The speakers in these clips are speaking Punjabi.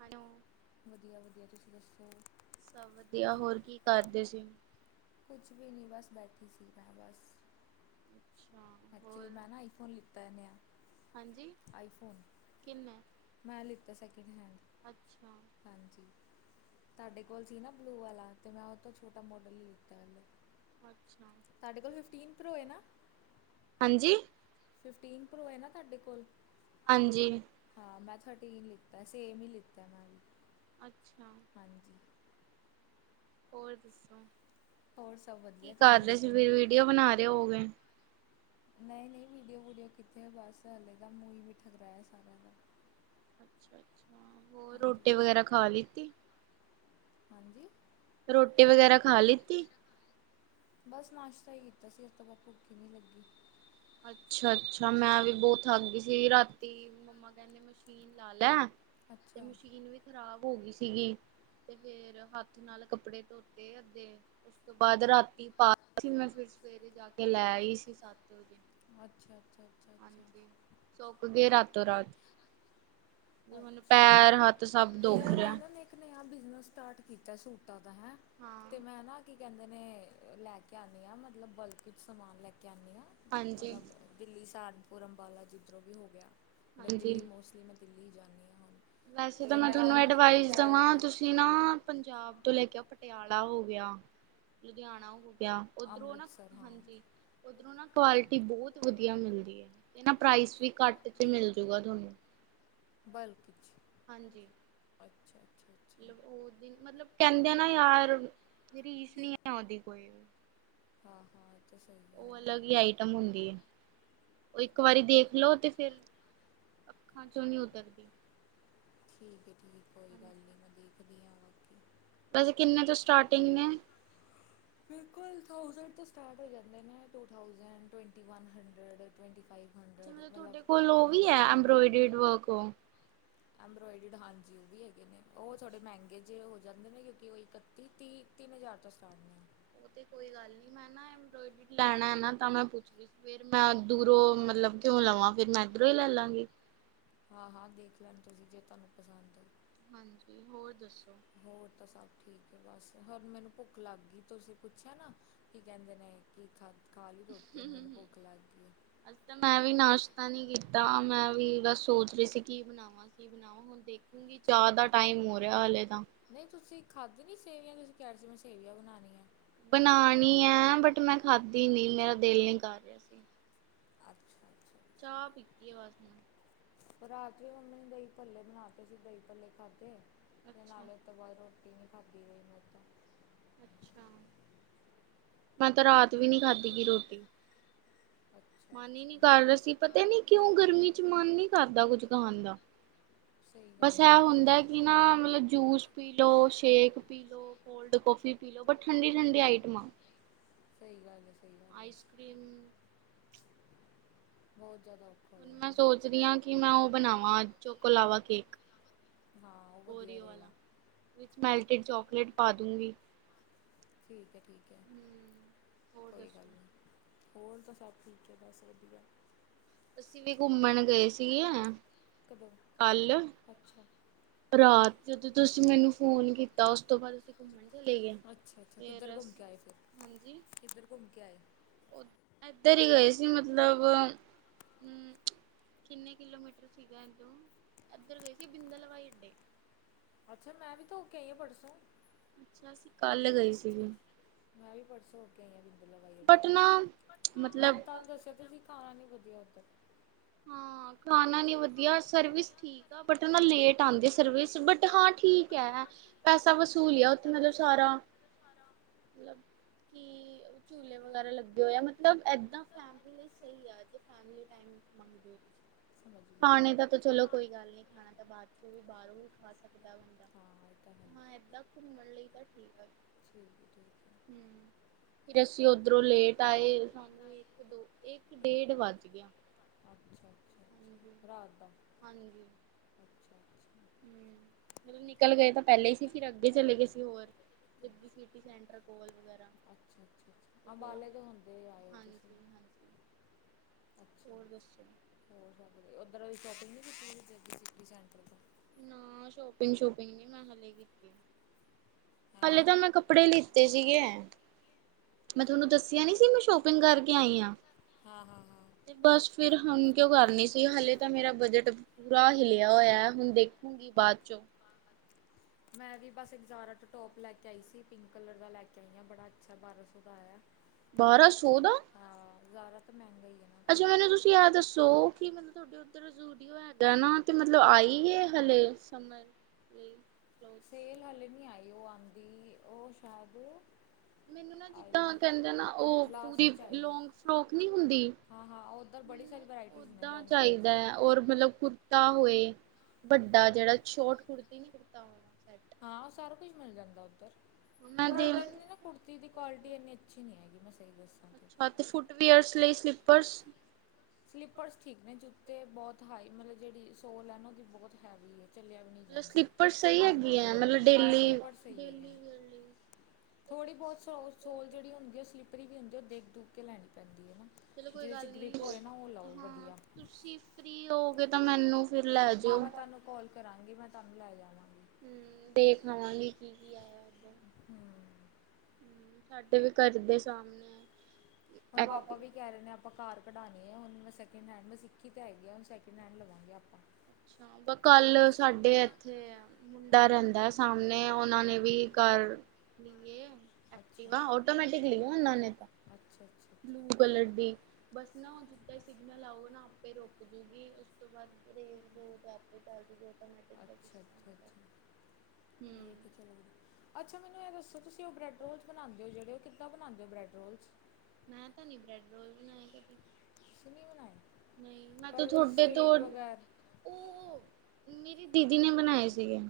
ਹੈਲੋ। ਵਧੀਆ, ਵਧੀਆ ਤੁਸੀਂ ਦੱਸੋ? ਸਭ ਵਧੀਆ ਹੋਰ ਕੀ ਕਰਦੇ ਸੀ। ਕੁਛ ਵੀ ਨਹੀਂ ਬਸ ਬੈਠੀ ਸੀ। ਮੈਂ ਬਸ। ਅੱਛਾ। ਐਕਚੁਲੀ ਹੋਰ ਮੈਂ ਨਾ ਆਈਫੋਨ ਲੀਤਾ ਨੇਆ। ਹਾਂਜੀ ਕਿੰਨੇ। ਮੈਂ ਲਿੱਤਾ ਸੈਕਿੰਡ ਹੈਂਡ। ਅੱਛਾ। ਹਾਂਜੀ। ਤੁਹਾਡੇ ਕੋਲ ਸੀ ਨਾ ਬਲੂ ਵਾਲਾ ਤੇ ਮੈਂ ਉਹ ਤੋਂ ਛੋਟਾ ਮੋਡਲ ਹੀ ਲਿੱਤਾ। ਅੱਛਾ ਸਾਡੇ ਕੋਲ ਫਿਫਟੀਨ ਪਰੋ ਏ ਨਾ। ਹਾਂਜੀ ਫਿਫਟੀਨ ਪ੍ਰੋ ਹੈ ਨਾ ਤੁਹਾਡੇ ਕੋਲ ਹਾਂਜੀ। ਹਾਂ ਮੈਂਥਹਾਟੀ ਲਿੱਤਾ ਸੇਮ ਹੀ ਲਿੱਤਾ ਮੈਮ। ਅੱਛਾ। ਹਾਂਜੀ ਹੋਰ ਦੱਸੋ ਹੋਰ ਸਭ ਕੀ ਵਧੀਆ ਤੁਸੀਂ ਕਰ ਰਹੇ ਸੀ ਦੱਸੋ ਵੀਡੀਓ ਬਣਾ ਰਹੇ ਹੋਗੇਏ ਨਈਂ ਨਈਂ ਵੀਡੀਓ ਵੂਡੀਓ ਕਿੱਥੇ ਬਸ ਹਲੇ ਤਾਂ ਮੂੰਹ ਈ ਮਿੱਠਾ ਕਰਾਇਆ ਸਾਰਿਆਂ ਦਾ। ਅੱਛਾ, ਅੱਛਾ ਹੋਰ ਹਾਂਜੀ ਰੋਟੀ ਵਗੈਰਾ ਖਾ ਲਿੱਤੀ। ਹਾਂਜੀ! ਰੋਟੀ ਵਗੈਰਾ ਖਾ ਲਿੱਤੀ। ਬਸ ਨਾਸ਼ਤਾ ਹੀ ਕੀਤਾ ਸੀ ਉਸ ਤੋਂ ਬਾਅਦ ਭੁੱਖ ਹੀ ਨਹੀਂ ਲੱਗੀ। ਅੱਛਾ-ਅੱਛਾ, ਮੈਂ ਵੀ ਬਹੁਤ ਥੱਕ ਗਈ ਸੀ। ਰਾਤੀ ਮੰਮਾ ਕਹਿੰਦੇ ਮਸ਼ੀਨ ਲਾ ਲੈ ਤੇ ਅੱਛਾ ਮਸ਼ੀਨ ਵਿੱਚ ਖ਼ਰਾਬ ਹੋ ਗਈ ਸੀਗੀ। ਤੇ ਫੇਰ ਹੱਥ ਨਾਲ ਕੱਪੜੇ ਧੋਤੇ ਤੇ ਉਸ ਤੋਂ ਬਾਅਦ ਰਾਤੀ ਪਾ ਸੀ। ਮੈਂ ਫਿਰ ਸਵੇਰੇ ਜਾ ਕੇ ਲੈ ਆਈ ਸੀ। ਸੱਤ ਵਜੇ ਅੱਛਾ-ਅੱਛਾ, ਅੱਛਾ। ਅੱਛਾ ਸੁੱਕ ਗਏ, ਰਾਤੋਂ ਰਾਤ। ਹੁਣ ਅੱਛਾ। ਪੈਰ ਹੱਥ ਸਭ ਦੁਖ ਯਾਰ ਮੈਂ ਰਿਹਾ। ਨਾ ਇੱਕ ਨੇ ਆ ਬਿਜਨਸ ਸਟਾਰਟ ਕੀਤਾ ਸੂਟਾਂ ਦਾ ਹੈ। ਹਾਂ ਤੇ ਮੈਂ ਨਾ ਕਹਿੰਦੇ ਨੇ ਲੈ ਕੇ ਆਉਂਦੀ ਹਾਂ। ਮਤਲਬ, ਬਲਕ ਵਿੱਚ ਸਮਾਨ ਲੈ ਕੇ ਆਉਂਦੀ ਹਾਂ। ਮਤਲਬ ਹਾਂਜੀ-ਹਾਂਜੀ। ਦਿੱਲੀ ਸਹਾਰਨਪੁਰ ਅੰਬਾਲਾ ਜਿੱਧਰੋਂ ਵੀ ਹੋ ਗਿਆ। ਮਤਲਬ, ਦਿੱਲੀ ਮੋਸਟਲੀ ਮੈਂ ਦਿੱਲੀ ਹੀ ਜਾਂਦੀ ਹਾਂ। ਹੁਣ ਵੈਸੇ, ਤਾਂ ਤੇ ਮੈਂ ਤੁਹਾਨੂੰ ਨਾ ਗਰੁੱਪ ਐਡਵਾਈਸ 'ਚ ਐਡ ਦੇਵਾਂ। ਕਰ ਤੁਸੀਂ ਨਾ ਪੰਜਾਬ ਤੋਂ ਲੈ ਕੇ ਆ ਪਟਿਆਲਾ ਹੋ ਗਿਆ। ਲੁਧਿਆਣਾ ਹੋ ਗਿਆ। ਓਧਰੋਂ ਨਾ ਅੰਮ੍ਰਿਤਸਰ ਹਾਂ ਹਾਂਜੀ ਉੱਧਰੋਂ ਨਾ ਕੁਆਲਿਟੀ ਬਹੁਤ ਵਧੀਆ ਮਿਲਦੀ ਹੈ। ਇਹ ਨਾ ਪ੍ਰਾਈਸ ਵੀ ਘੱਟ ਚ ਮਿਲਜੂਗਾ। ਤੁਹਾਨੂੰ ਬਲਕ ਹਾਂਜੀ। ਅੱਛਾ। ਅੱਛਾ ਅੱਛਾ ਮਤਲਬ, ਉਹਦੀ ਮਤਲਬ ਕਹਿੰਦੇ ਆਂ ਨਾ ਯਾਰ ਰੀਸ ਨੀ ਹੈ। ਉਹਦੀ ਕੋਈ ਹਾਂ, ਹਾਂ ਤੇ ਸਹੀ ਗੱਲ ਉਹ ਹੈ ਹੀ ਆਈਟਮ ਹੁੰਦੀ ਹੈ। ਉਹ ਇੱਕ ਵਾਰੀ ਦੇਖ ਲਓ ਤੇ ਫਿਰ ਅੱਖਾਂ ਚੋਂ ਨਹੀਂ ਉਤਰਰਦੀ। ਠੀਕ ਹੈ, ਠੀਕ ਹੈ। ਕੋਈ ਗੱਲ ਨਹੀਂ, ਮੈਂ ਦੇਖਦੀ ਹਾਂ। ਬਾਕੀ ਵੈਸੇ, ਕਿੰਨੇ ਤੋਂ ਸਟਾਰਟਿੰਗ ਨੇ? ਬਿਲਕੁਲ, ਥਾਊਸੈਂਡ ਤੋਂ ਸਟਾਰਟ ਹੋ ਜਾਂਦੇ ਨੇ, two thousand twenty one hundred. Twenty five ਅੱਛਾ ਹੰਡਰਡ ਮਤਲਬ, ਤੁਹਾਡੇ ਕੋਲ ਉਹ ਵਨ ਥਾਊਜੈਂਡ। [unintelligible] ਐੰਬਰੋਇਡਡ ਹਾਂਜੀ, ਉਹ ਵੀ ਹੈਗੇ ਨੇ ਉਹ ਥੋੜ੍ਹੇ ਮਹਿੰਗੇ ਜਿਹੇ ਹੋ ਜਾਂਦੇ ਨੇ। ਕਿਉਂਕਿ, ਉਹ ਇੱਕ ਤੀਹ ਤਿੰਨ ਹਜ਼ਾਰ ਤੋਂ ਸਟਾਰਟ ਨੇ। ਉਹ ਤੇ ਕੋਈ ਗੱਲ ਨੀ। ਮੈਂ [inaudible] ਲੈਣਾ ਨਾ ਤਾਂ, ਮੈਂ ਪੁੱਛ ਫੇਰ, ਮੈਂ ਦੂਰੋਂ ਮਤਲਬ, ਕਿਉਂ ਲਵਾਂ। ਫੇਰ, ਮੈਂ ਇੱਧਰੋਂ ਹੀ ਲੈ ਲਾਂਗੀ ਹਾਂ-ਹਾਂ, ਦੇਖ ਲੈਣ ਤੁਸੀਂ ਜੇ ਤੁਹਾਨੂੰ ਪਸੰਦ ਹਾਂਜੀ, ਹੋਰ ਦੱਸੋ। ਹੋਰ, ਤਾਂ ਸਭ ਠੀਕ ਹੈ। ਬਸ ਹਰ ਮੈਨੂੰ ਭੁੱਖ ਲੱਗ ਗਈ। ਤੁਸੀਂ ਪੁੱਛਿਆ ਨਾ ਕੀ ਕਹਿੰਦੇ ਨੇ, ਕਿ ਖਾ ਖਾ ਲਈ ਰੋਟੀ ਨੂੰ ਮੈਨੂੰ ਭੁੱਖ ਲੱਗ ਗਈ। ਅੱਜ ਤਾਂ ਮੈਂ ਵੀ ਨਾਸ਼ਤਾ ਨਹੀਂ ਕੀਤਾ। ਮੈਂ ਵੀ ਸੋਚ ਰਹੀ ਸੀ‌। ਕੀ ਬਣਾਵਾਂ ਕੀ ਬਣਾਵਾਂ? ਹੁਣ ਦੇਖੂਗੀ ਚਾਹ ਦਾ ਟਾਈਮ ਹੋ ਰਿਹਾ। ਹਾਲੇ ਤਾਂ ਨਹੀਂ ਤੁਸੀਂ ਖਾਧੀ ਨੀ ਸੇਵੀਆਂ, ਤੁਸੀਂ ਕਿਹਾ ਸੀ, ਮੈਂ ਸੇਵੀਆਂ ਬਣਾਣੀਆਂ। ਬਣਾਣੀ ਹੈ। ਬਟ ਮੈਂ ਖਾਧੀ ਨੀ ਮੇਰਾ ਦਿਲ ਨੀ ਕਰ ਰਿਹਾ। ਸੀ ਅੱਛਾ ਅੱਛਾ। ਚਾਹ ਪੀਤੀ ਆ। ਬਸ। ਰਾਤ ਵੀ ਮੰਮੀ ਨੇ ਦਹੀਂ ਭੱਲੇ ਬਣਾਤੇ ਸੀ। ਦਹੀਂ ਭੱਲੇ ਖਾਧੇ ਤੇ ਅੱਛਾ ਨਾਲੇ ਤੋਂ ਬਾਅਦ ਰੋਟੀ ਨਹੀਂ ਖਾਧੀ ਰਹੀ। ਮੈਥੋ। ਅੱਛਾ ਮੈਂ ਤਾਂ ਰਾਤ ਵੀ ਨਹੀਂ। ਖਾਧੀ ਗਈ ਰੋਟੀ। ਅੱਛਾ ਅੱਛਾ। ਮਨ ਹੀ ਨਹੀਂ ਕਰਦਾ ਸੀ। ਪਤਾ ਨੀ ਕਿਉਂ ਗਰਮੀ ਚ ਮਨ ਨੀ ਕਰਦਾ ਕੁੱਝ ਖਾਣ ਦਾ। ਸਹੀ ਬਸ, ਗੱਲ ਏ ਹੈ। ਹੁੰਦਾ, ਕਿ ਨਾ ਮਤਲਬ ਜੂਸ ਪੀ ਲੋ, ਸ਼ੇਕ ਪੀ ਲੋ ਕੋਲਡ -ਕੋਫੀ ਪੀ ਲੋ ਬਟ ਠੰਡੀ, ਠੰਡੀ ਆਈਟਮਾਂ ਸਹੀ ਗੱਲ ਏ- ਸਹੀ ਗੱਲ ਈਸ ਕਰ੍ਰੀਮ। ਬੋਤ ਜਾਦਾ ਹੁਣ ਮੈਂ ਸੋਚਰੀ ਆ ਕਿ ਮੈਂ ਓ ਬਣਾਵਾ, ਚੋਕੋ ਲਾਵਾ ਕੇਕ ਹਾਂ ਉਹ ਵਧੀਆ ਓਰੀਓ ਰਹੇਗਾ ਵਾਲਾ, ਵਿੱਚ ਮੈਲਟਿਡ ਚੋਕਲੇਟ ਪਾ ਦੂਗੀ। ਠੀਕ ਹੈ- ਠੀਕ ਹੈ ਹਮ, ਹੋਰ ਕੋਈ ਗੱਲ ਦੱਸੋ ਨੀ। ਹੋਰ ਤਾਂ ਸਭ ਠੀਕ ਹੈ, ਬਸ ਵਧੀਆ। ਅਸੀਂ ਵੀ ਘੁੰਮਣ ਗਏ ਸੀਗੀ ਆ ਕਦੋਂ ਕੱਲ ਅੱਛਾ ਰਾਤ ਜਦੋਂ ਤੁਸੀਂ ਮੈਨੂੰ ਫੋਨ ਕੀਤਾ, ਓਸ ਤੋਂ ਬਾਦ ਅਸੀਂ ਘੁੰਮਣ ਚਲੇ ਗਏ ਅੱਛਾ-ਅੱਛਾ ਫਿਰ ਕਿੱਧਰ ਘੁੰਮ ਕੇ ਆਏ ਫੇਰ, ਹਾਂਜੀ ਕਿੱਧਰ ਘੁੰਮ ਕੇ ਆਏ? ਏੱਧਰ ਈ ਗਏ ਸੀ ਮਤਲਬ ਹੂੰ ਕਿੰਨੇ ਕਿਲੋਮੀਟਰ ਸੀਗਾ ਇਦੋਂ ਇੱਧਰ ਗਏ ਸੀ ਬਿੰਦਲ ਹਵਾਈ ਅੱਡੇ। ਅੱਛਾ, ਮੈਂ ਵੀ ਤਾਂ ਹੋ ਕੇ ਆਈ ਆ ਪਰਸੋ। ਤੇ ਅਸੀਂ ਕੱਲ ਗਏ ਸੀਗੇ। ਮੈਂ ਵੀ ਪਰਸੋਂ ਹੋ ਕੇ ਆਈ ਆ ਬਿੰਦਲ ਹਵਾਈ ਬਟ ਨਾ ਅਡਾ, ਮੈ ਮਤਲਬ ਤੁਹਾਨੂੰ ਦੱਸਿਆ ਤਾ ਸੀਂ। ਖਾਨਾ ਨੀ ਵਧੀਆ ਓੱਧਰ। ਹਾਂ, ਖਾਣਾ ਨੀ ਵਧੀਆ, ਸਰਵਿਸ ਠੀਕ ਬਟ ਨਾ ਲੇਟ ਆੱਦੀ ਏ ਸਰਵਿਸ, ਬਟ ਹਾਂ ਠੀਕ ਹੈ। ਪੈਸਾ ਵਸੂਲ ਈ ਐ ਓੱਥੇ ਮਤਲਬ ਸਾਰਾ। ਮਲਬ ਕੀ ਝਲੇ, ਵਗੈਰਾ ਲੱਗੇ ਹੋਏ ਆ ਮਤਲਬ ਏਦਾ ਫੈਮਲੀ [inaudible] ਸਮਝ ਗਈ ਖਾਣੇ ਦਾ ਚਲੋ ਕੋਈ ਗੱਲ ਨੀ, ਖਾਣਾ ਤਾਂ ਬਾਦਚ ਬਾਹਰੋਂ ਆ ਸਕਦਾ ਬੰਦਾ, ਹਾਂ ਇਹ ਤਾਂ ਹੈ ਹਾਂ ਏਦਾਂ ਘੁੰਮਣ ਲਈ ਤਾਂ ਠੀਕ ਆ ਠੀਕ ਹੈ ਠੀਕ ਹੈ ਹੂੰ, ਫੇਰ ਅਸੀਂ ਓਧਰੋਂ ਲੇਟ ਆਏ ਸਾਨੂੰ ਇੱਕ ੋ ਇੱਕ, ਡੇਢ ਵੱਜ ਗੇਆ। ਅੱਛਾ ਅੱਛਾ ਅੱਛਾ ਰਾਤ ਦਾ ਹਾਂਜੀ। ਅੱਛਾ ਅੱਛਾ ਹੂੰ, ਮਤਲਬ ਨਿਕਲ ਗਏ ਤਾਂ ਪੈੱਲੇ ਹੀ ਸੀ, ਫੇਰ ਅੱਗੇ ਚਲੇ ਗਏ ਸੀ ਹੋਰ ਜੱਗੀ ਸੀਟੀ ਸੈਂਟਰ ਕੋਲ ਵਗੈਰਾ ਅੱਛਾ ਅੱਛਾ ਤੇ ਅੱਛਾ ਫਿਰ ਅੰਬਾਲੇ ਤੋ ਹੋੱਦੇ ਆਏ ਔ ਹਾਂਜੀ ਤੁਸੀਂ ਹਾਂਜੀ। ਅੱਛਾ ਹੋਰ ਦੱਸੋ? ਹੋਰ ਸਭ ਵਧੀਆ, ਓੱਦਰੋ ਸੋ਼ਪਿੰਗ ਨੀ ਕੀਤੀ ਜੱਗੀ ਸੀਟੀ ਸੇੰਟਰ ਤੋਂ। ਨਾ, ਸ਼ੋਪਿੰਗ-ਸੁ਼ਪਿੰਗ ਨੀ ਮੈਂ ਹਲੇ ਕੀਤੀ। ਹੈਂ ਹਾਲੇ, ਤਾਂ ਮੈਂ ਕੱਪੜੇ ਲਿੱਤੇ ਸੀਗੇ। ਮੈਂ ਤੁਹਨੂੰ ਦੱਸਿਆ ਨੀ ਸੀ, ਮੈਂ ਸ਼ੋਪਿੰਗ ਕਾਰਕੇ ਆਈ ਆ। ਹਾਂ-ਹਾਂ, ਹਾਂ। ਤੇ, ਬਸ ਫੇਰ ਹੋਣ ਕਿਓ ਕਰਨੀ ਸੀ, ਹਲੇ ਤਾਂ ਮੇਰਾ ਬਜਟ ਪੂਰਾ ਹਿਲਿਆ ਹੋਏਆ। ਹੁਣ ਦੇਖੂਗੀ ਬਾਦ ਚੋਂ। ਮੈਂ ਵੀ ਬਸ ਇੱਕ ਜ਼ਾਰਾਂ ਦਾ ਟੋਪ ਲੈ ਕੇ ਆਈ ਸੀ, ਪਿੰਕ ਕਲਰ ਦਾ ਲੈ ਕੇ ਆਈ ਆ ਬੜਾ ਅੱਛਾ, ਬਾਰਾਂ ਸੌ ਦਾ ਆਯਾ। ਬਾਰਾਂ ਸੌ ਦਾ? ਹਾਂ, ਜਾਰਾ ਤਾਂ ਮੈਂਗਾ ਈ ਏ ਨਾ। ਫਿਰ ਅੱਛਾ, ਮੈਨੂੰ ਤੁਸੀਂ ਆ ਦੱਸੋ ਕਿ ਮਤਲਬ ਤੋਅਡੇ ਓੱਧਰ ਕਿ ਜੂਡੀਓ ਹੈਗਾ ਨਾ, ਤੇ ਮਤਲਬ ਆਈ ਏ ਹਲੇੇ ਸਮਝ ਲਈ ਕੀ ਨਹੀਂ। ਸੇਲ ਹਲੇ ਨੀ ਆਈ, ਓ ਆਦੀ, ਓ ਸ਼ਅਦ ਮੈਨੂੰ ਨਾ ਜਿੱਦਾਂ ਕੈੱਦੇ ਨਾ ਓ ਪੂਰੀ ਲਾਸਟ 'ਚ ਆਏਗੀ ਲੋਂਗ ਫਰੋਕ ਨੀ ਹੁੰਦੀ। ਹਾਂ ਹਾਂ ਉੱਧਰ ਬੜੀ ਸਾਰੀ ਵਰਾਇਟੀਜ਼ ਨੇ ਓਦਾਂ ਲੌਂਗ ਕੋਟ ਚਾਈਦੈ, ਔਰ ਮਤਲਬ ਕੁ ਕੁੜਤਾ ਹੋਏ ਵੱਡਾ, ਜੇੜਾ ਸੋ਼ਟ ਕੁੜਤੀ ਨੀ ਕੁੜਤਾ ਹੋਣਾ ਸੈਟ ਹਾਂ, ਓ ਸਾਰਾ ਕੁਛ ਮਿਲ ਜਾਂਦਾ ਓੱਧਰ, ਮੈਂ ਪਰ ਦੇ ਓਦਰ ਦੀ ਨਾ ਕੁੜਤੀ ਦੀ ਕੁਆਲਿਟੀ ਇੰਨੀ ਅੱਛੀ ਨਹੀਂ ਹੈਗੀ, ਮੈਂ ਸਹੀ ਦੱਸਾਂ। ਤੇ ਅਤੇ ਫੁੱਟਵੀਅਰਸ ਲਈ ਸਲੀਪਰਸ। ਸਲੀਪਰਸ ਠੀਕ ਨੇ ਜੁੱਤੇ ਬਹੁਤ ਹਾਈ ਮਤਲਬ ਜਿਹੜੀ ਸੋਲ ਹੈ ਨਾ, ਉਹਦੀ ਬਹੁਤ ਹੈਵੀ ਹੈ। ਚੱਲਿਆ ਵੀ ਨਹੀਂ ਮਤਲਬ ਜਾਂਦਾ, ਸਲੀਪਰ ਸਹੀ ਹੈਗੀ ਹੈ ਅਨਕੰਫਰਟੇਬਲ ਮਤਲਬ ਹਾਂ ਡੇਲੀ ਸਲੀਪਰ ਸਹੀ ਹੈਗੇ ਡੇਲੀ ਨੇ। ਵੀਅਰ ਲਈ ਥੋੜ੍ਹੀ ਬਹੁਤ ਸੋ ਸੋਲ ਜਿਹੜੀ ਹੁੰਦੀ ਹੈ, ਉਹ ਸਲਿਪਰੀ ਵੀ ਹੁੰਦੀ ਉਹ ਦੇਖ ਦੁਖ ਕੇ ਲੈਣੀ ਪੈਂਦੀ ਹੈ ਨਾ। ਚਲੋ ਕੋਈ ਜਿਹਦੇ 'ਚ ਗੱਲ ਨੀ। ਗ੍ਰਿਪ ਹੋਏ ਨਾ ਉਹ ਲਓ ਵਧੀਆ। ਫ੍ਰੀ ਹੋਗੇਏ ਤਾਂ ਮੈਨੂੰ। ਫਿਰ ਲੈ ਹਾਂ ਜਾਇਓ ਮੈਂ ਤੁਹਾਨੂੰ ਕਾਲ ਕਰਾਂਗੀ, ਮੈਂ ਤੁਹਾਨੂੰ ਲੈ ਜਾਵਾਂਗੀ। ਹਮ ਦੇਖ ਲਵਾਂਗੇ ਕੀ ਕੀ ਆਇਆ ਉੱਧਰ [unintelligible] ਹਮ, ਸਾਡੇ ਵੀ ਘਰ ਦੇ ਸਾਹਮਣੇ। ਹੁਣ ਐਕਟ ਪਾਪਾ ਵੀ। ਕਹਿ ਰਹੇ ਨੇ ਆਪਾਂ ਕਾਰ ਕਢਉਣੇ ਆ ਹੁਣ ਮੈਂ ਸੈਕਿੰਡ ਹੈਡ, ਮੈਂ ਸਿੱਖੀ ਤਾਂ ਹੈਗੀ ਆ, ਹੁਣ ਸੈਕਿੰਡ ਹੈਂਡ ਲਵਾਂਗੇ ਆਪਾਂ। ਕੱਲ ਸਾਡੇ ਇੱਥੇ। ਮੁੰਡਾ ਰਹਿੰਦਾ ਸਾਹਮਣੇ ਉਹਨਾਂ ਨੇ ਵੀ ਕਰ ਲਏ। ਅੱਛਾ। ਨਾ ਓਟੋਮੈਟਿਕ ਲਈ ਹੈ, ਓਹਨਾ ਨੇ। ਅੱਛਾ ਅੱਛਾ ਬਲੂ ਅੱਛਾ ਕਲਰ ਦੀ ਬਸ ਨਾ ਜਿੱਦਾਂ ਹੀ ਸਿਗਨਲ ਆਵਊ ਨਾ ਆਪੇ ਰੁਕ ਜੂਗੀ। ਉਸ ਤੋਂ ਬਾਅਦ ਰਰੇਜ਼ ਲੋਕ ਆਪੇ ਚੱਲਦੇ ਗ ਤਾਂ ਮੈਂ [unintelligible] ਅੱਛਾ ਅੱਛਾ ਅੱਛਾ ਹੂੰ ਠੀਕ ਹੈ ਚਲੋ! ਅੱਛਾ ਮੈਨੂੰ ਇਹ ਦੱਸੋ, ਉਹ ਬ੍ਰੀਡਰੋਲ ਬਣਾਉਂਦੇ ਜਿਹੜੇ, ਉਹ ਕਿੱਦਾ ਬਣਾਉਂਦੇ ਹੋ ਬ੍ਰੀਡਰੋਲ? ਮੈਂ ਤਾਂ ਨੀ ਬ੍ਰੈਡ ਰੋਲ ਬਣਾਏ ਕਦੀ। ਤੁਸੀਂ ਨਹੀਂ ਬਣਾਏ ਨਹੀਂ, ਮੈਂ ਤੇ ਪਰ ਕੁਛ ਤੁਹਾਡੇ ਤੋਂ। ਸਟ੍ਰੀਕ ਵਗੈਰਾ ਉਹ ਮੇਰੀ ਦੀਦੀ ਨੇ ਬਣਾਏ ਸੀਗੇ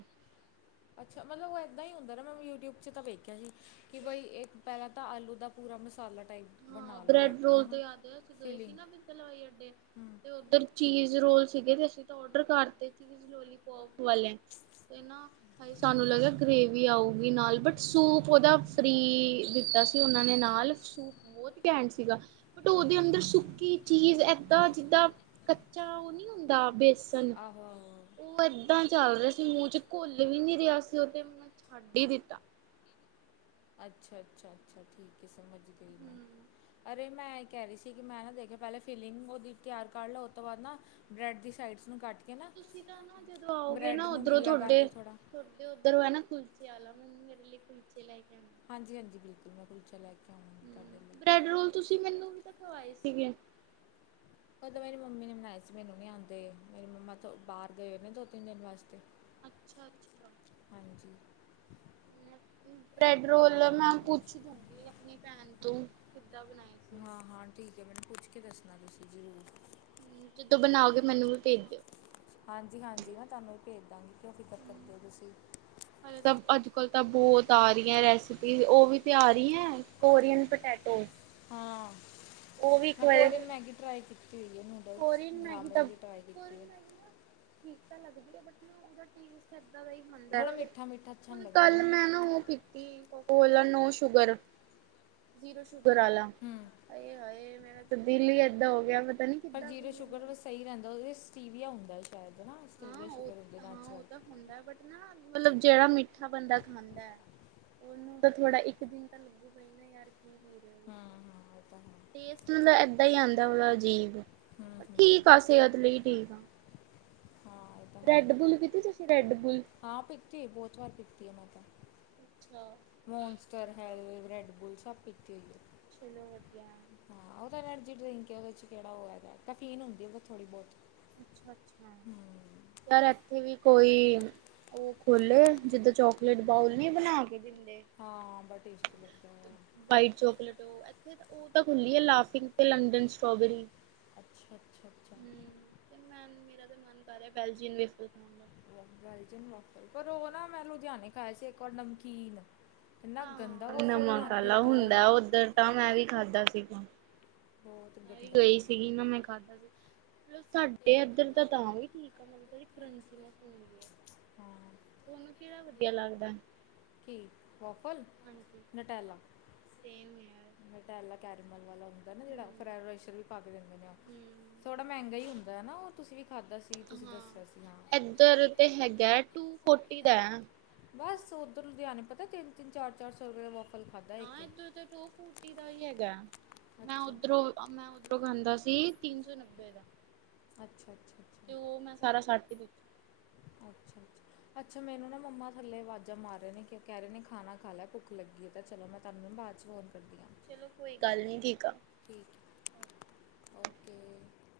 ਅੱਛਾ ਮਤਲਬ, ਉਹ ਇੱਦਾਂ ਹੀ ਹੁੰਦਾ ਨਾ, ਮੈਂ ਯੂਟਿਊਬ 'ਚ ਤਾਂ ਵੇਖਿਆ ਸੀ ਕਿ ਬਈ ਇਹ ਪਹਿਲਾਂ ਤਾਂ ਆਲੂ ਦਾ। ਪੂਰਾ ਮਸਾਲਾ ਟਾਈਪ। ਹਾਂ ਬਣਾ ਲਓ ਬ੍ਰੈਡ ਬੈਟਰ ਹੈ ਰੋਲ ਨਾ ਦੇ ਆਦ ਅਸੀਂ ਗਏ ਸੀ ਫੀਲਿੰਗ ਨਾ ਪਿੰਲਵਾਈ ਅੱਡੇ ਹੂੰ ਤੇ, ਉੱਧਰ ਚੀਜ਼ ਰੋਲ ਸੀਗੇ ਤੇ ਅਸੀਂ ਤਾਂ ਓਡਰ ਕਰਤੇ ਸੀ, ਲੋਲੀਪੋਪ ਵਾਲੇ ਤੇ। ਨਾ [unintelligible] ਹਾਏ ਸਾਨੂੰ ਲੱਗਿਆ ਗਰੇੇਵੀ ਆਊਗੀ ਨਾਲ ਬਟ ਸੂਪ ਉਹਦਾ ਫ੍ਰਰੀ ਦਿੱਤਾ ਸੀ। ਉਹਨਾ ਨੇ ਨਾਲ ਸੂਪ। ਕੈਂਟ ਸਿਗਾ। ਬਟ ਉਹਦੇ ਅੰਦਰ ਸੁੱਕੀ ਚੀਜ਼ ਏਦਾਂ ਜਿੱਦਾਂ ਕੱਚਾ ਉਹ ਨੀ ਹੁੰਦਾ। ਹੁੰਦਾ ਬੇਸਣ ਆਹੋ ਆਹੋ ਆਹੋ। ਉਹ। ਦ ਚੱਲ ਰਿਹਾ ਸੀ ਮੂੰਹ ਚ ਘੁੱਲ ਵੀ ਨੀ ਰਿਹਾ ਸੀ, ਉਹ ਤੇ ਮੈਨੂੰ ਛੱਡ ਹੀ ਦਿੱਤਾ। ਅੱਛਾ ਅੱਛਾ ਅੱਛਾ ਠੀਕ ਹੈ, ਸਮਝ ਗਈ ਹਮ ਮੈਂ। ਵੇ ਮੈਂ ਇਹ ਕਹਿ ਰਹੀ ਸੀ ਕਿ, ਮੈਂ ਨਾ ਦੇਖਿਆ ਪਹਿਲੇ ਫਿਲਿੰਗ ਉਹਦੀ ਤਿਆਰ ਕਰ ਲਓ ਉਹ ਤੋਂ ਬਾਅਦ ਨਾ। ਬਰੈਡ ਦੀ ਸਾਈਡਸ ਨੂੰ ਕੱਟ ਕੇ ਨਾ ਤੁਸੀਂ ਤਾਂ ਨਾ ਬਰੈਡ ਨੂੰ ਗਿੱਲਾ ਕਰਕੇ ਥੋੜ੍ਹਾ। ਤੁੁਰਦੇ ਉੱਧਰ ਹੋ ਹੈ ਨਾ ਕੁਲਚੇ ਵਾਲਾ ਮੈਨੂੰ ਮੇਰੇ ਲਈ ਕੁਲਚੇ ਲੈ ਕੇ ਆਉਂਦਾ। ਹਾਂਜੀ ਹਾਂਜੀ ਬਿਲਕੁਲ ਮੈਂ ਕੁਲਚਾ ਲੈ ਕੇ ਆਵਾਂਗੀ ਤੁਹਾਡੇ ਹੂੰ ਲਈ। ਬ੍ਰੈਡ ਰੋਲ ਤੁਸੀਂ ਮੈਨੂੰ ਵੀ ਤਾਂ ਖਵਾਏ ਸੀਗੇ। ਉਹ ਤਾਂ ਮੇਰੀ ਮੰਮੀ ਨੇ ਬਣਾਏ ਸੀ, ਮੈਨੂੰ ਨਹੀਂ ਆਂਦੇ ਮੇਰੀ ਮੰਮਾ ਤੋਂ ਬਾਹਰ ਗਏ ਨੇ ਦੋ ਤਿੰਨ ਦਿਨ ਵਾਸਤੇ। ਅੱਛਾ- ਅੱਛਾ ਹਾਂਜੀ। ਬ੍ਰੈਡ ਰੋਲ ਮੈਂ ਪੁੱਛ ਦੂਗੀ ਆਪਣੀ ਭੈਣ ਤੋਂ। ਕਿੱਦਾਂ ਬਣਾਏ ਸੀ। ਹਾਂ-ਹਾਂ ਠੀਕ ਐ, ਮੈਨੂੰ ਪੁੱਛ ਕੇ ਦੱਸਣਾ ਤੁਸੀਂ ਜ਼ਰੂਰ। ਜਦੋਂ ਬਣਾਓ ਗੇ, ਮੈਨੂੰ ਵੀ ਭੇਜ ਦਿਓ। ਹਾਂਜੀ- ਹਾਂਜੀ, ਮੈਂ ਤੁਹਾਨੂੰ ਵੀ ਭੇਜ ਦਾਂਗੀ ਕਿਉਂ ਫਿਕਰ ਕਰਦੇ ਹੋ ਤੁਸੀਂ। ਹੁਣ ਤਾਂ ਅੱਜ ਕੱਲ ਤਾਂ ਬੋਹਤ ਆ ਰੀ ਏ ਰੈਸਪੀਸ ਉਹ ਵੀ ਤੇ ਆ ਰੀ ਏ ਕੋਰੀਅਨ ਪੋਟੈਟੋ ਹਾਂ ਮੈਂ ਕੋਰੀਅਨ ਮੈਗੀ ਟਰਾਈ ਕੀਤੀ ਹੋਈ ਏ ਨੂਡਲਸ ਕੋਰੀਅਨ ਗ੍ਰਾਮਿਨ ਵੀ ਟਰਾਈ ਕੀਤੀ ਹੈ [unintelligible] ਹਦਾ ਥੋੜਾ ਮਿੱਠਾ ਮਿੱਠਾ ਅੱਛਾ ਨਹੀਂ ਹੁਣ ਲੱਗਦਾ ਕੱਲ ਮੈਂ ਨਾ ਉਹ ਪੀਤੀ Coca Cola no sugar zero sugar ਆਲਾ ਹੂੰ ਆਏ ਹਾਏ ਮੇਰਾ ਦੀਲ ਈ ਏਦਾਂ ਹੋ ਗਿਆ ਪਤਾ ਨੀ ਪਰ ਕਿੱਦਾਂ ਪੀ ਜੀਰੋ ਲੈਂਦਾ ਸ਼ੂਗਰ ਵ ਸਹੀ ਰਹਿੰਦਾ ਉਹ ਸਟੀਵੀਆ ਹੁੰਦਾ ਸ਼ਾਇਦ ਹੈ ਨਾ ਸਟੀਵੀਆ ਹਾਂ ਉਹ ਸ਼ੂਗਰ ਹੁੰਦੇ ਹਾਂ ਨੈਚਰਲ ਉਹ ਤਾਂ ਹੁੰਦਾ ਬਟ ਨਾ ਮਤਲਬ ਜਿਹੜਾ ਮਿੱਠਾ ਬੰਦਾ ਖਾਂਦਾ ਉਹਨੂੰ ਤਾਂ ਥੋੜਾ ਇੱਕ ਦਿਨ ਤਾਂ ਲੱਗੂਗਾ ਹੀ ਨਾ ਯਾਰ ਕੀ ਪੀ ਰਿਹਾ ਹਾਂ ਹਾਂ ਇਹ ਤਾਂ ਹੈ ਮਤਲਬ ਏਦਾਂ ਹੀ ਆਦਾ ਉਹ ਅਜੀਬ ਹੂੰ ਹੂੰ ਠੀਕ ਆ ਸਿਹਤ ਲਈ ਠੀਕ ਆ ਹਾਂ ਤਾਂ ਹੈ ਰੈੱਡ ਬੁਲ ਪੀਤੀ ਤੁਸੀਂ ਰੈੱਡ ਬੁਲ ਹਾਂ ਪਿਤੀ ਬੋਹਤ ਵਾਰ ਪਿਤੀ ਏ ਮੈਂ ਤਾਂ ਅੱਛਾ ਮੌਨਸਟਰ ਹੈਲਵੇ ਬ੍ਰੈੱਡ ਬੁੱਲ ਸੱਭ ਪੀਤੇ ਹੋਈ ਏ ਚਲੋ ਵਧੀਆ ਹਾਂ ਉਹ ਤਾਂ ਐਨਰਜੀ ਡਰਿੰਕ ਆ ਉਹਦੇ ਚ' ਕਿਹੜਾ ਉਹ ਵੇ ਤਾਂ ਕਫੀਨ ਹੁੰਦੀ ਉਹ ਤਾਂ ਥੋੜੀ ਬਹੁਤ ਹੂੰ ਯਾਰ ਇੱਥੇ ਵੀ ਕੋਈ ਉਹ ਖੋਲੇ ਜਿੱਦਾਂ ਚੋਕਲੇਟ ਬਾਊਲ ਨੀ ਬਣਾ ਕੇ ਦਿੰਦੇ ਹਾਂ ਬੜਾ ਟੇਸਟੀ [inaudible] ਵਾਇਟ ਚੋਕਲੇਟ ਇੱਥੇ ਉਹ ਤਾਂ ਖੁੱਲੀ ਲਾਫਿੰਗ ਤੇ ਲੰਡਨ ਸਟ੍ਰਬੇਰੀ ਅੱਛਾ ਅੱਛਾ ਅੱਛਾ [unintelligible] ਵਫਾ ਉਹ ਨਾ ਮੈਂ ਲੁਧਿਆਣੇ ਖਾਇਆ ਸੀ ਇੱਕ ਵਾਰ ਪਰ ਨਮਕੀਨ ਇੰਨਾ ਗੰਦਾ ਹਾਂ ਵਫਾ ਬਣਾ ਨਮਕ ਕੇ ਆਲਾ ਦਿੱਤਾ ਨਾ ਉਹਨਾਂ ਹੁੰਦਾ ਉੱਧਰ ਨੇ ਤਾਂ ਮੈਂ ਵੀ ਖਾਧਾ ਸੀਗਾ। ਹੋਰ ਮੈਂ ਵੀ ਗਈ ਸੀਗੀ ਨਾ ਮੈਂ ਖਾਧਾ, ਸਾਡੇ ਇੱਧਰ ਦਾ ਤਾਂ ਵੀ ਠੀਕ ਆ ਮੈਨੂੰ ਬੜੀ ਕਰੰਚੀ ਹੁੰਦੀ ਹਾਂ ਤੁਹਾਨੂੰ ਕਿਹੜਾ ਵਧੀਆ ਲੱਗਦਾ ਕੀ ਵੋਫਲ ਹਾਂਜੀ। ਨਟੈਲਾ ਸੇਮ ਯਾਰ। ਨਟੈਲਾ ਕੈਰੀਮਲ ਵਾਲਾ ਹੁੰਦਾ ਨਾ ਜਿਹੜਾ ਹੂੰ। ਫਆਰੈਸ਼ਰ ਵੀ ਪਾ ਕੇ ਦਿੰਦੇ ਨੇ ਥੋੜਾ ਹੂੰ ਮਹਿੰਗਾ ਹੀ ਹੁੰਦਾ ਆ ਨਾ ਉਹ ਤੁਸੀਂ ਵੀ ਖਾਧਾ ਸੀ ਤੁਸੀਂ ਹਾਂ ਦੱਸਿਆ ਸੀ ਹਾਂ ਏਧਰ ਤੇ ਹੈਗਾ ਟੂ ਫੋਰਟੀ ਦਾ ਬਸ ਉਧਰ ਲੁਧਿਆਣੇ ਪਤਾ ਤਿੰਨ ਤਿੰਨ ਚਾਰ ਚਾਰ ਸੌ ਰੁਪਏ ਦਾ ਵਫਲ ਖਾਧਾ ਹਾਂ ਇੱਕ ਏਧਰ ਟੂ ਫੋਟੀ ਦਾ ਹੀ ਹੈਗਾ ਅੱਛਾ ਮੈਂ ਅੱਛਾ ਉੱਧਰੋਂ ਮੈਂ ਉੱਧਰੋਂ ਖਾਂਦਾ ਸੀ ਤਿੰਨ ਸੌ ਨੱਬੇ ਦਾ ਅੱਛਾ ਅੱਛਾ ਤੇ ਉਹ ਮੈਂ ਸਾਰਾ ਸੱਟ ਹੀ ਦਿੱਤਾ ਅੱਛਾ ਅੱਛਾ ਅੱਛਾ ਮੈਨੂੰ ਨਾ ਮੰਮਾ ਥੱਲੇ ਆਵਾਜ਼ਾਂ ਮਾਰ ਰਹੇ ਨੇ ਕਹਿ ਰਹੇ ਨੇ ਖਾਣਾ ਖਾ ਲੈ ਭੁੱਖ ਲੱਗੀ ਹੈ ਤਾਂ ਚਲੋ ਮੈਂ ਤਾਨੂੰ ਮੈ ਬਾਅਦ 'ਚ ਫੋਨ ਕਰਦੀਆਂ ਚਲੋ ਕੋਈ ਗੱਲ ਨੀਂ ਠੀਕ ਆ ਠੀਕ ਹੈ ਓਕੇ